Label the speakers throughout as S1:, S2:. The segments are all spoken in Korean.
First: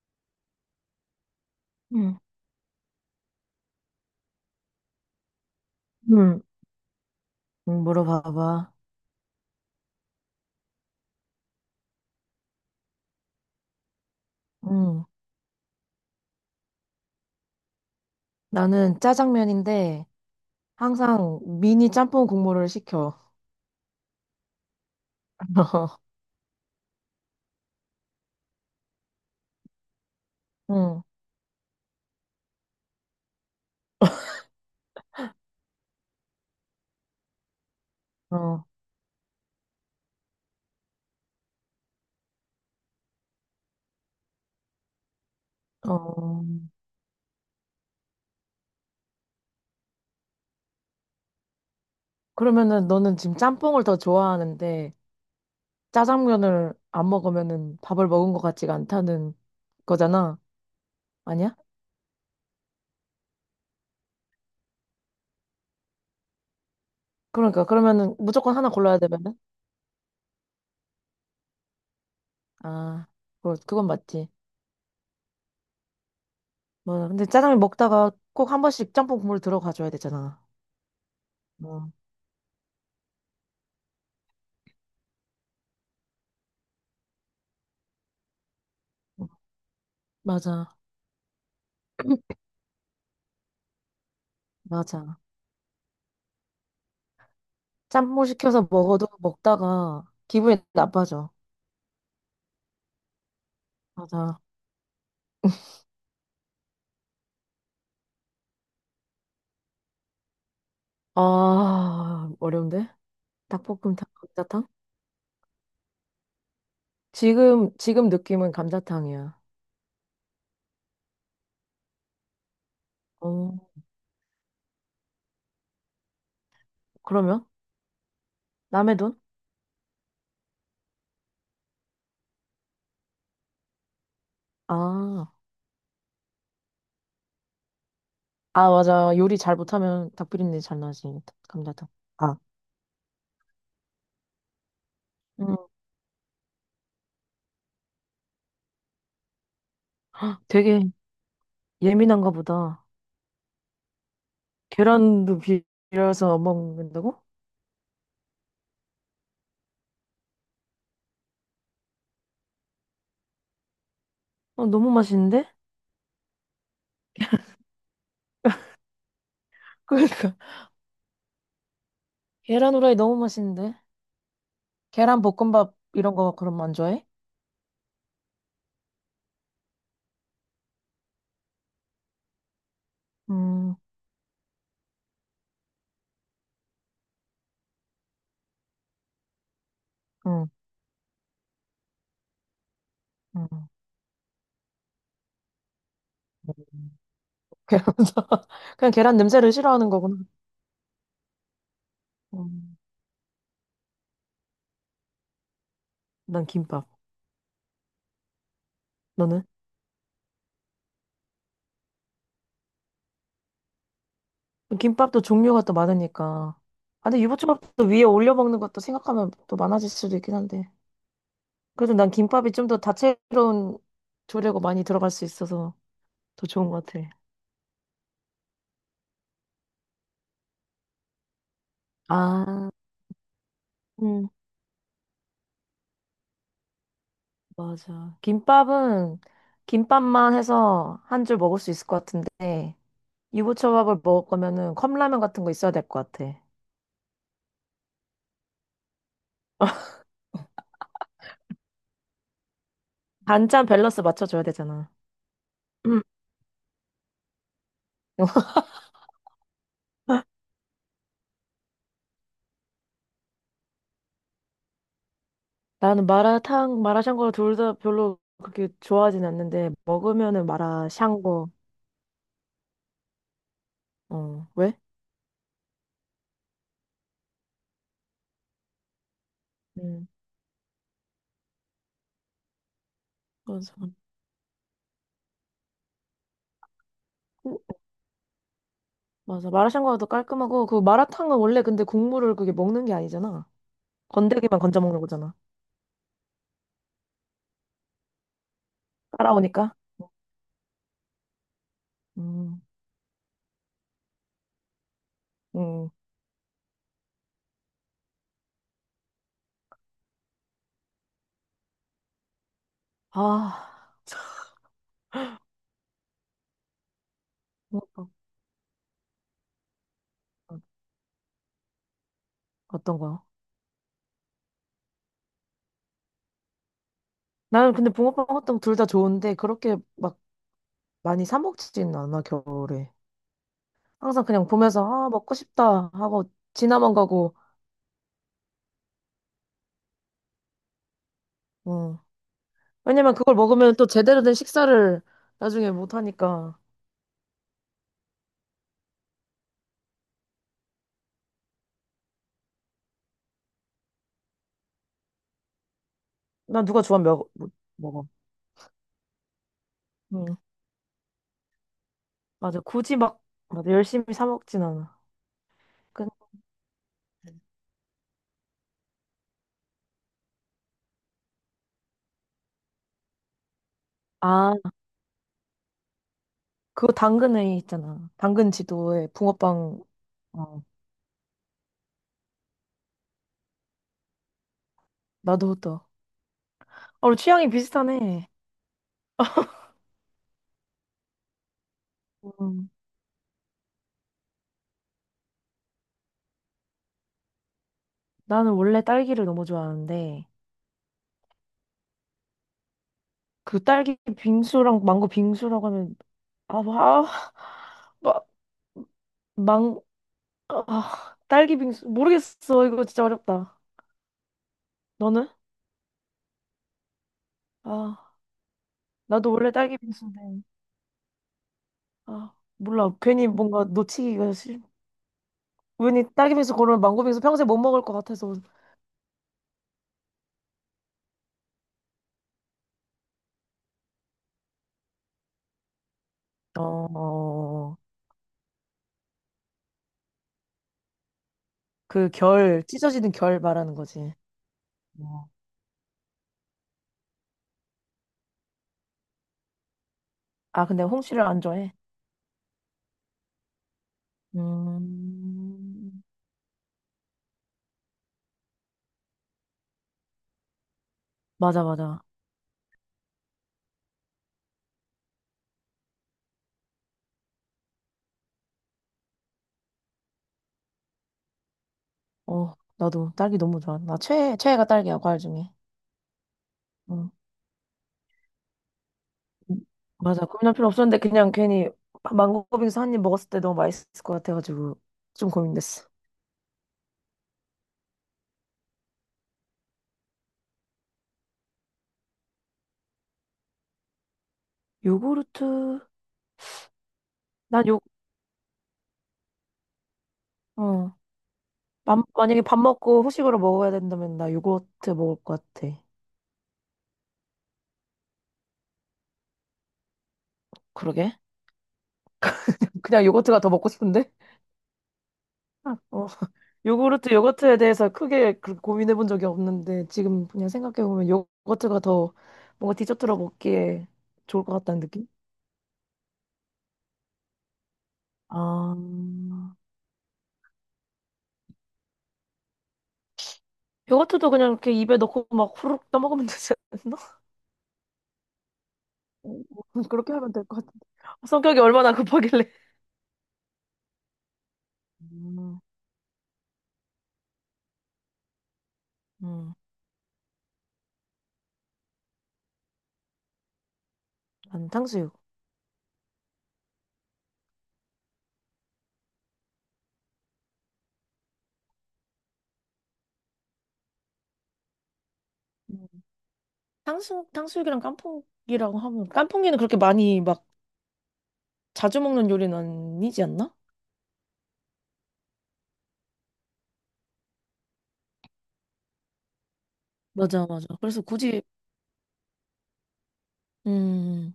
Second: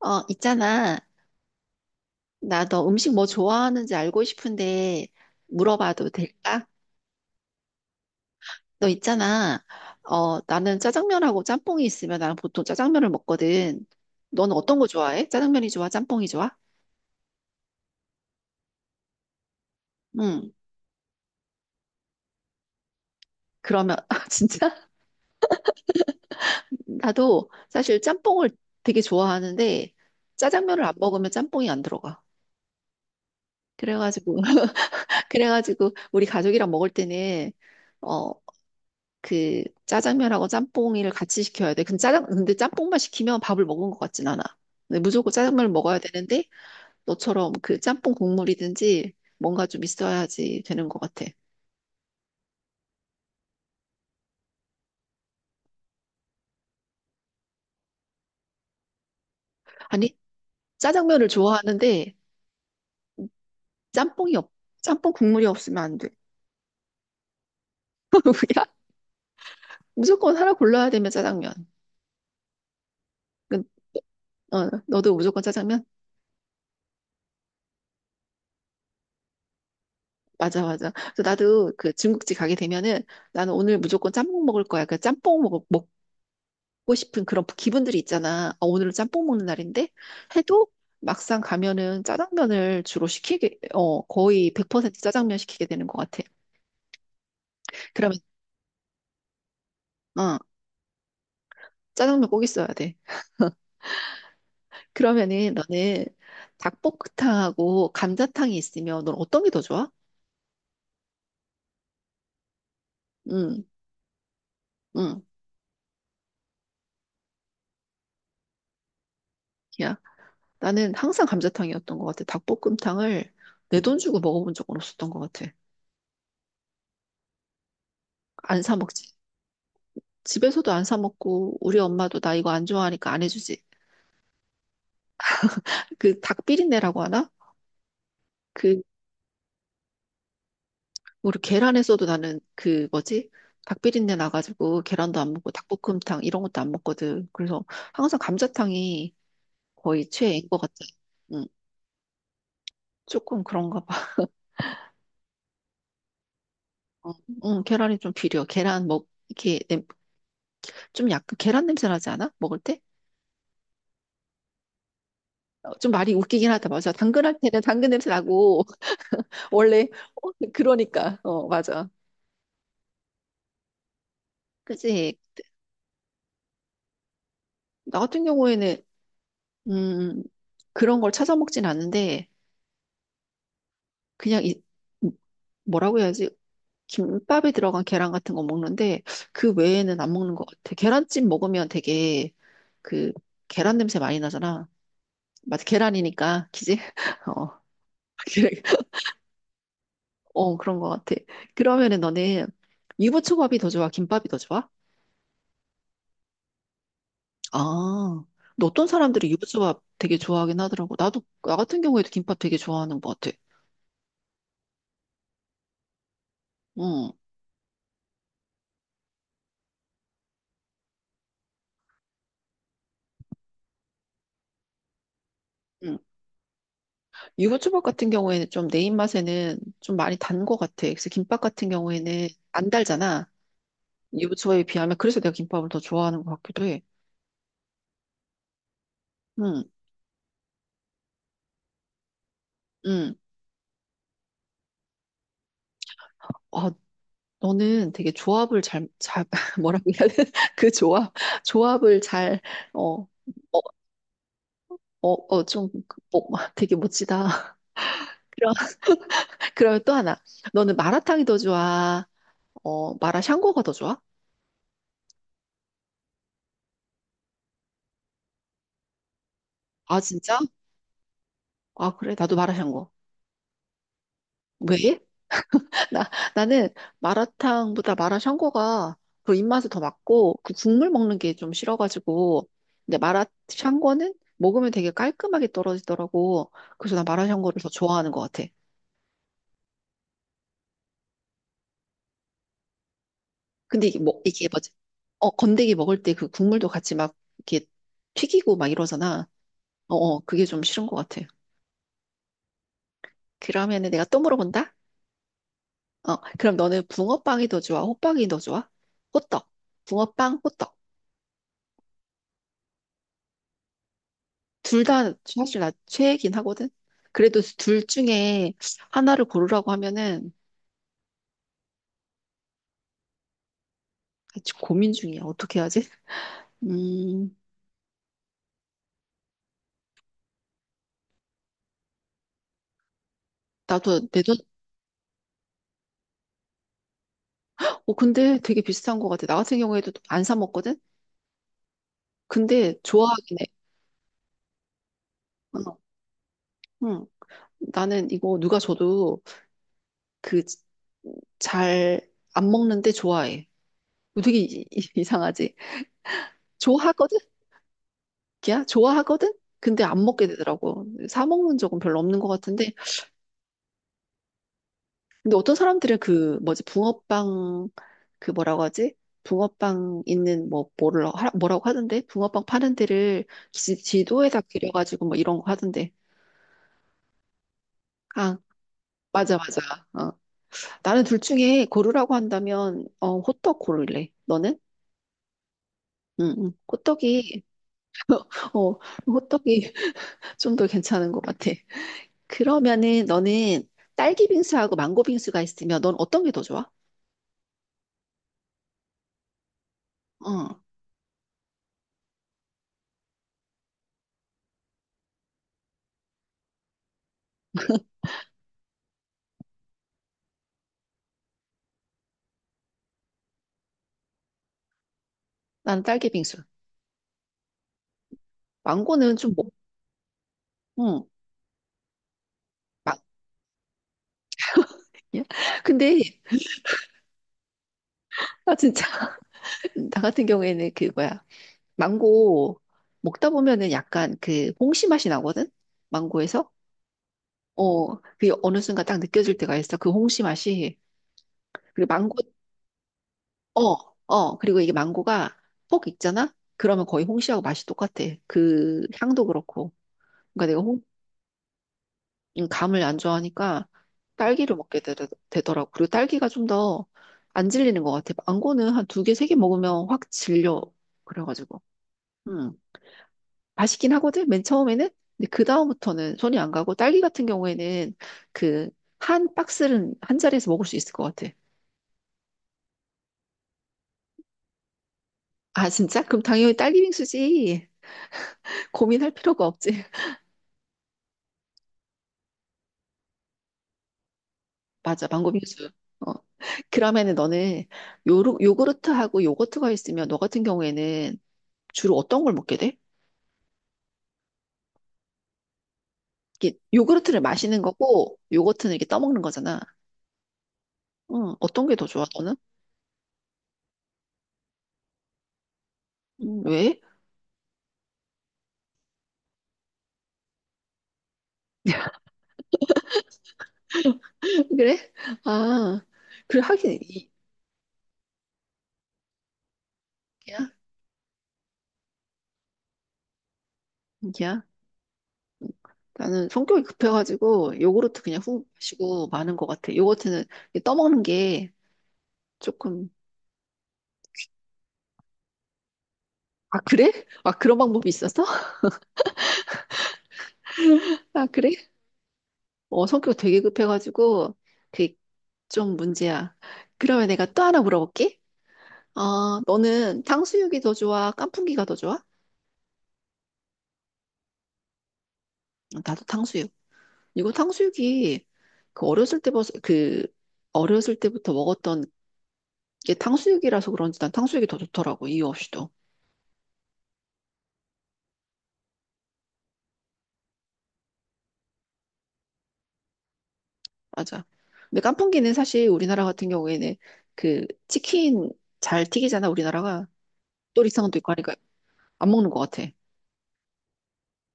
S1: 있잖아.
S2: 응,
S1: 나 너 음식 뭐 좋아하는지 알고 싶은데 물어봐도
S2: 응,
S1: 될까?
S2: 응, 물어봐봐.
S1: 너 있잖아. 나는 짜장면하고 짬뽕이 있으면 나는 보통 짜장면을 먹거든. 넌 어떤 거
S2: 응.
S1: 좋아해? 짜장면이 좋아? 짬뽕이 좋아?
S2: 나는 짜장면인데
S1: 응.
S2: 항상 미니 짬뽕 국물을 시켜.
S1: 그러면 아, 진짜 나도 사실 짬뽕을 되게 좋아하는데 짜장면을 안
S2: 응,
S1: 먹으면 짬뽕이 안 들어가. 그래가지고 그래가지고 우리 가족이랑 먹을 때는 어,
S2: 어,
S1: 그 짜장면하고 짬뽕이를 같이 시켜야 돼. 근데 짜장 근데 짬뽕만 시키면 밥을 먹은 것 같진 않아. 근데 무조건 짜장면을 먹어야 되는데
S2: 어.
S1: 너처럼 그 짬뽕 국물이든지 뭔가 좀 있어야지 되는 것 같아.
S2: 그러면은 너는 지금 짬뽕을 더 좋아하는데 짜장면을 안 먹으면은 밥을 먹은 것 같지가 않다는
S1: 아니
S2: 거잖아.
S1: 짜장면을
S2: 아니야?
S1: 좋아하는데 짬뽕이 없 짬뽕 국물이 없으면 안 돼.
S2: 그러니까 그러면은 무조건
S1: 야
S2: 하나 골라야 되면은
S1: 무조건 하나 골라야 되면 짜장면.
S2: 아, 그
S1: 그-
S2: 그건 맞지.
S1: 어, 너도 무조건 짜장면?
S2: 뭐 근데 짜장면 먹다가 꼭 한 번씩 짬뽕 국물 들어가줘야 되잖아.
S1: 맞아, 맞아. 그래서 나도
S2: 어,
S1: 그 중국집 가게 되면은 나는 오늘 무조건 짬뽕 먹을 거야. 그 짬뽕 먹, 먹고 싶은 그런 기분들이 있잖아. 아, 오늘은 짬뽕
S2: 어.
S1: 먹는 날인데 해도
S2: 맞아,
S1: 막상 가면은 짜장면을 주로 시키게, 어, 거의 100%
S2: 맞아.
S1: 짜장면 시키게 되는 것 같아. 그러면,
S2: 짬뽕 시켜서 먹어도 먹다가
S1: 어,
S2: 기분이 나빠져.
S1: 짜장면 꼭 있어야 돼.
S2: 맞아.
S1: 그러면은 너는 닭볶음탕하고 감자탕이 있으면 넌 어떤 게 더 좋아?
S2: 아, 어려운데?
S1: 응,
S2: 닭볶음탕, 감자탕?
S1: 응.
S2: 지금, 지금 느낌은 감자탕이야.
S1: 야, 나는 항상 감자탕이었던 것 같아. 닭볶음탕을
S2: 어,
S1: 내 돈 주고 먹어본 적은 없었던 것 같아.
S2: 그러면?
S1: 안 사
S2: 남의
S1: 먹지.
S2: 돈?
S1: 집에서도 안 사 먹고 우리 엄마도 나 이거 안 좋아하니까 안 해주지.
S2: 아,
S1: 그 닭 비린내라고 하나?
S2: 아,
S1: 그
S2: 맞아. 요리 잘 못하면 닭비린내 잘 나지.
S1: 우리
S2: 감자탕.
S1: 계란에서도
S2: 아,
S1: 나는 그 뭐지? 닭비린내 나가지고 계란도 안
S2: 음,
S1: 먹고 닭볶음탕 이런 것도 안 먹거든. 그래서 항상 감자탕이 거의 최애인 것 같아.
S2: 되게
S1: 응,
S2: 예민한가 보다.
S1: 조금 그런가 봐.
S2: 계란도 비려서
S1: 어,
S2: 먹는다고?
S1: 응, 계란이 좀 비려. 계란 먹 이렇게 좀 약간 계란 냄새 나지 않아? 먹을 때?
S2: 어, 너무 맛있는데?
S1: 어, 좀 말이 웃기긴 하다. 맞아. 당근 할 때는 당근 냄새 나고 원래
S2: 그러니까.
S1: 그러니까 어 맞아.
S2: 계란 후라이 너무 맛있는데?
S1: 그지?
S2: 계란 볶음밥 이런 거 그럼 안 좋아해?
S1: 나 같은 경우에는 음 그런 걸 찾아 먹진 않는데
S2: 음,
S1: 그냥 이 뭐라고 해야지? 김밥이 들어간 계란 같은 거 먹는데 그 외에는 안 먹는 것
S2: 음,
S1: 같아. 계란찜 먹으면 되게 그
S2: 음.
S1: 계란 냄새 많이 나잖아. 맞아, 계란이니까 기지? 어,
S2: 계란
S1: 그래.
S2: 그냥 계란 냄새를 싫어하는 거구나.
S1: 어, 그런 것 같아. 그러면은 너는
S2: 음,
S1: 유부초밥이 더 좋아? 김밥이 더 좋아?
S2: 난 김밥.
S1: 아, 근데 어떤 사람들이
S2: 너는?
S1: 유부초밥 되게 좋아하긴 하더라고. 나도 나 같은 경우에도 김밥 되게 좋아하는 것 같아.
S2: 김밥도 종류가 또 많으니까. 아,
S1: 응.
S2: 근데 유부초밥도 위에 올려 먹는 것도 생각하면 또 많아질 수도 있긴 한데. 그래도 난 김밥이 좀 더 다채로운 조리고 많이 들어갈 수 있어서
S1: 응.
S2: 더 좋은 것 같아.
S1: 유부초밥 같은 경우에는 좀 내 입맛에는 좀 많이 단 것 같아. 그래서 김밥 같은 경우에는 안
S2: 아,
S1: 달잖아.
S2: 음,
S1: 유부초에 비하면 그래서 내가 김밥을 더 좋아하는 것 같기도 해.
S2: 맞아. 김밥은
S1: 응,
S2: 김밥만 해서 한 줄 먹을 수 있을 것 같은데
S1: 응.
S2: 유부초밥을 먹을 거면은 컵라면 같은 거 있어야 될 것 같아.
S1: 아, 너는 되게 조합을 잘 뭐라고 해야 돼? 그 조합, 조합을 잘, 어, 어,
S2: 반찬 밸런스 맞춰줘야 되잖아.
S1: 되게 멋지다. 그럼, 그러면 또 하나. 너는 마라탕이 더 좋아? 마라샹궈가 더 좋아?
S2: 나는 마라탕, 마라샹궈 둘 다 별로 그렇게 좋아하진 않는데
S1: 아, 진짜?
S2: 먹으면은 마라샹궈.
S1: 아, 그래? 나도 마라샹궈.
S2: 어, 왜?
S1: 왜? 나, 나는 마라탕보다 마라샹궈가 그 입맛에 더
S2: 음.
S1: 맞고 그 국물 먹는 게 좀 싫어가지고 근데
S2: 맞아.
S1: 마라샹궈는 먹으면 되게 깔끔하게 떨어지더라고. 그래서 난
S2: 음,
S1: 마라샹궈를 더 좋아하는 것 같아.
S2: 맞아. 마라샹궈가 더 깔끔하고 그 마라탕은 원래 근데 국물을 그게 먹는 게 아니잖아.
S1: 근데 이게
S2: 건더기만
S1: 뭐지?
S2: 건져 먹는
S1: 어
S2: 거잖아.
S1: 건더기 먹을 때 그 국물도 같이 막 이렇게 튀기고 막 이러잖아.
S2: 따라오니까.
S1: 어, 어 그게 좀 싫은 것 같아.
S2: 음.
S1: 그러면은 내가 또 물어본다.
S2: 음.
S1: 어 그럼 너는 붕어빵이 더 좋아? 호빵이 더 좋아? 호떡. 붕어빵, 호떡.
S2: 아,
S1: 둘 다 사실 나 최애긴 하거든. 그래도 둘
S2: 붕어빵
S1: 중에 하나를 고르라고 하면은
S2: 어떤 거?
S1: 지금 고민 중이야. 어떻게 해야지? 음,
S2: 나는 근데 붕어빵 호떡 둘 다 좋은데 그렇게 막 많이 사 먹지는 않아 겨울에.
S1: 나도 내
S2: 항상
S1: 돈,
S2: 그냥 보면서 아 먹고 싶다 하고 지나만 가고.
S1: 어, 근데 되게 비슷한 것 같아. 나 같은 경우에도 안 사 먹거든?
S2: 어.
S1: 근데
S2: 왜냐면 그걸
S1: 좋아하긴 해.
S2: 먹으면 또 제대로 된 식사를 나중에
S1: 어,
S2: 못 하니까.
S1: 응. 나는 이거 누가 줘도 그 잘 안 먹는데 좋아해. 이거 되게 이상하지?
S2: 난 누가 좋아하면
S1: 좋아하거든?
S2: 먹, 못 먹어.
S1: 야, 좋아하거든? 근데 안 먹게
S2: 응.
S1: 되더라고. 사 먹는 적은 별로 없는 것
S2: 맞아.
S1: 같은데
S2: 굳이 막, 맞아. 열심히 사 먹진 않아.
S1: 근데 어떤 사람들은
S2: 그,
S1: 그 뭐지 붕어빵 그 뭐라고 하지? 붕어빵 있는 뭐라고 하던데? 붕어빵 파는 데를 지도에다
S2: 아,
S1: 그려가지고 뭐 이런 거 하던데.
S2: 그거 당근에 있잖아.
S1: 아
S2: 당근 지도에
S1: 맞아 맞아.
S2: 붕어빵.
S1: 어.
S2: 어.
S1: 나는 둘 중에 고르라고 한다면 어 호떡 고를래. 너는?
S2: 나도 또.
S1: 응, 응.
S2: 어, 우리
S1: 호떡이
S2: 취향이 비슷하네.
S1: 어 호떡이 좀 더 괜찮은 것 같아.
S2: 음.
S1: 그러면은 너는 딸기 빙수하고 망고 빙수가 있으면 넌 어떤 게 더 좋아?
S2: 나는 원래 딸기를 너무 좋아하는데,
S1: 응.
S2: 그 딸기 빙수랑 망고 빙수라고 하면, 아, 아, 막, 망, 아, 딸기 빙수. 모르겠어. 이거 진짜 어렵다. 너는?
S1: 나는 딸기 빙수.
S2: 아.
S1: 망고는 좀
S2: 나도
S1: 뭐,
S2: 원래 딸기 빙수인데
S1: 응.
S2: 아 몰라 괜히 뭔가 놓치기가 싫
S1: 예? 근데
S2: 괜히 딸기 빙수 고르면 망고 빙수 평생 못 먹을 것 같아서
S1: 아 진짜 나 같은 경우에는 그 뭐야 망고 먹다 보면은 약간 그 홍시 맛이 나거든 망고에서
S2: 어, 어,
S1: 어 그게 어느 순간 딱 느껴질 때가 있어 그 홍시 맛이 그리고
S2: 그
S1: 망고
S2: 결, 찢어지는 결 말하는
S1: 어
S2: 거지.
S1: 어 그리고 이게
S2: 어.
S1: 망고가 폭 익잖아 그러면 거의 홍시하고 맛이 똑같아 그 향도 그렇고 그러니까 내가
S2: 아
S1: 홍
S2: 근데 홍시를 안 좋아해
S1: 감을 안 좋아하니까 딸기를 먹게 되더라고 그리고
S2: 음,
S1: 딸기가 좀 더 안 질리는 것 같아 망고는 한 두 개 세 개 먹으면 확 질려 그래가지고
S2: 맞아 맞아
S1: 음. 맛있긴 하거든, 맨 처음에는. 근데 그다음부터는 손이 안 가고, 딸기 같은 경우에는 그, 한 박스는 한 자리에서 먹을 수 있을 것 같아.
S2: 어 나도 딸기 너무 좋아 나 최애 최애가 딸기야 과일 중에
S1: 아, 진짜? 그럼 당연히 딸기
S2: 응
S1: 빙수지. 고민할 필요가 없지.
S2: 맞아 고민할 필요 없었는데 그냥 괜히 망고 빙수 한 입 먹었을 때 너무 맛있을 것 같아가지고
S1: 맞아,
S2: 좀
S1: 망고 빙수.
S2: 고민됐어
S1: 어. 그러면은 너는 요구르트하고 요거트가 있으면 너 같은 경우에는 주로 어떤 걸 먹게 돼?
S2: 요구르트
S1: 이게 요구르트를 마시는
S2: 난요
S1: 거고, 요거트는 이렇게 떠먹는 거잖아. 응, 어떤 게 더 좋아,
S2: 맘-
S1: 너는?
S2: 만약에 밥 먹고 후식으로 먹어야 된다면 나 요거트 먹을 것 같아.
S1: 왜?
S2: 그러게. 그냥 요거트가 더 먹고 싶은데?
S1: 그래?
S2: 아,
S1: 아,
S2: 어,
S1: 그래, 하긴, 이,
S2: 요구르트, 요거트에 대해서 크게 그렇게 고민해 본 적이 없는데, 지금 그냥 생각해 보면 요거트가 더 뭔가 디저트로 먹기에
S1: 야,
S2: 좋을 것 같다는 느낌?
S1: 나는 성격이 급해가지고 요구르트 그냥 훅
S2: 아,
S1: 마시고 마는 것 같아. 요거트는 떠먹는 게 조금
S2: 요거트도 그냥 이렇게 입에 넣고 막 후루룩 떠먹으면 되지
S1: 아 그래?
S2: 않나?
S1: 아 그런 방법이 있었어?
S2: 어, 어, 그렇게 하면 될 것 같은데.
S1: 아 그래?
S2: 성격이 얼마나 급하길래.
S1: 어 성격 되게 급해가지고 그게
S2: 음,
S1: 좀 문제야. 그러면 내가 또 하나 물어볼게. 어
S2: 음,
S1: 너는 탕수육이 더 좋아? 깐풍기가 더 좋아?
S2: 난 탕수육.
S1: 어, 나도 탕수육. 이거 탕수육이 그 어렸을 때부터 그 어렸을 때부터 먹었던 게 탕수육이라서 그런지 난 탕수육이 더 좋더라고 이유 없이도.
S2: 탕수육, 탕수육이랑 깐풍기랑 하면 깐풍기는 그렇게 많이 막 자주 먹는 요리는 아니지 않나?
S1: 맞아. 근데 깐풍기는 사실 우리나라 같은 경우에는 그 치킨 잘 튀기잖아, 우리나라가.
S2: 맞아, 맞아.
S1: 또리상도
S2: 그래서
S1: 있고 하니까
S2: 굳이,
S1: 안 먹는 것 같아.
S2: 음,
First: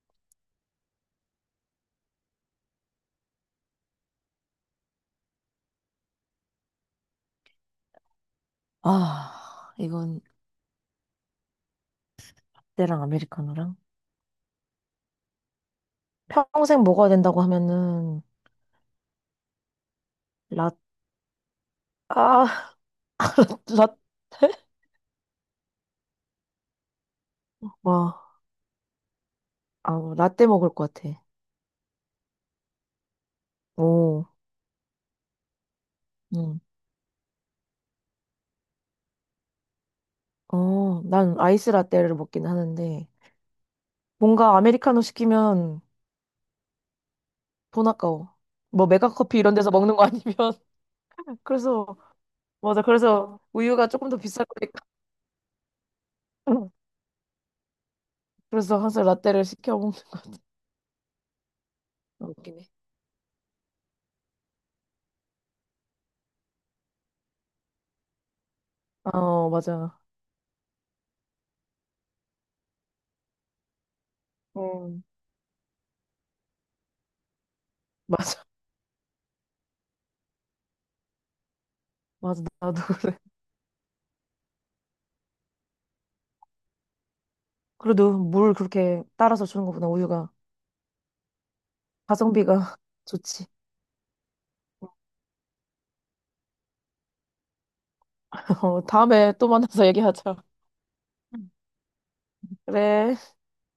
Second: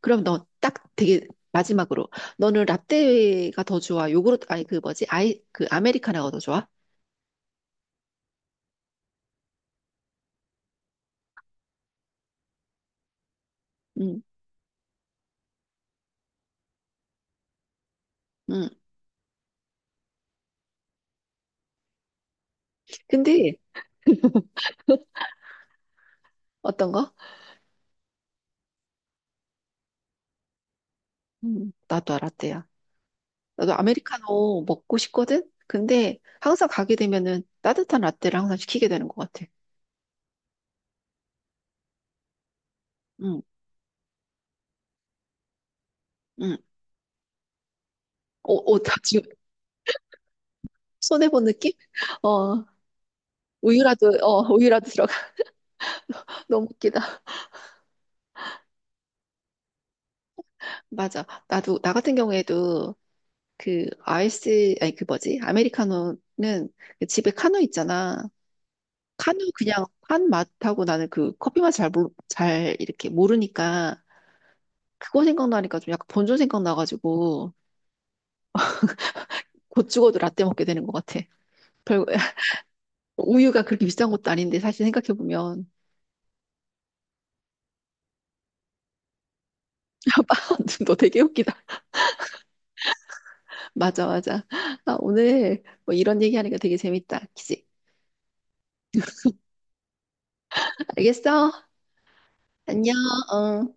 S1: 그럼 너 딱 되게 마지막으로 너는 라떼가 더 좋아? 요구르트 아니 그 뭐지? 아이 그 아메리카노가 더 좋아?
S2: 아, 이건 때랑 아메리카노랑.
S1: 응.
S2: 평생 먹어야 된다고 하면은
S1: 응.
S2: 라, 아,
S1: 근데
S2: 라,
S1: 어떤 거?
S2: 와, 아, 라떼 먹을 것 같아.
S1: 나도 라떼야. 나도
S2: 오,
S1: 아메리카노 먹고 싶거든? 근데
S2: 음,
S1: 항상 가게 되면은 따뜻한 라떼를 항상 시키게 되는 것 같아.
S2: 어, 난 아이스 라떼를 먹긴 하는데
S1: 응,
S2: 뭔가 아메리카노 시키면
S1: 응.
S2: 돈 아까워. 뭐
S1: 나 지금
S2: 메가커피 이런 데서 먹는 거 아니면
S1: 손해본 느낌?
S2: 그래서
S1: 어,
S2: 맞아. 그래서 우유가 조금
S1: 우유라도,
S2: 더
S1: 어,
S2: 비쌀 거니까.
S1: 우유라도 들어가. 너무 웃기다.
S2: 그래서 항상 라떼를 시켜 먹는 거야.
S1: 맞아. 나도, 나 같은
S2: 웃기네.
S1: 경우에도 그 아이스, 아니 그 뭐지? 아메리카노는 그 집에 카누 있잖아. 카누
S2: 어,
S1: 그냥
S2: 맞아.
S1: 한 맛하고 나는 그 커피 맛 잘 이렇게 모르니까
S2: 음.
S1: 그거 생각나니까 좀 약간 본전 생각나가지고
S2: 맞아.
S1: 곧 죽어도 라떼 먹게 되는 것 같아. 별,
S2: 맞아. 나도 그래.
S1: 우유가 그렇게 비싼 것도 아닌데 사실 생각해보면.
S2: 그래도 물 그렇게 따라서 주는 것보다 우유가
S1: 너 되게 웃기다.
S2: 가성비가 좋지.
S1: 맞아, 맞아. 아, 오늘 뭐 이런 얘기하니까 되게 재밌다. 그치?
S2: 어, 다음에 또 만나서 얘기하자.
S1: 알겠어? 안녕,
S2: 그래.
S1: 어.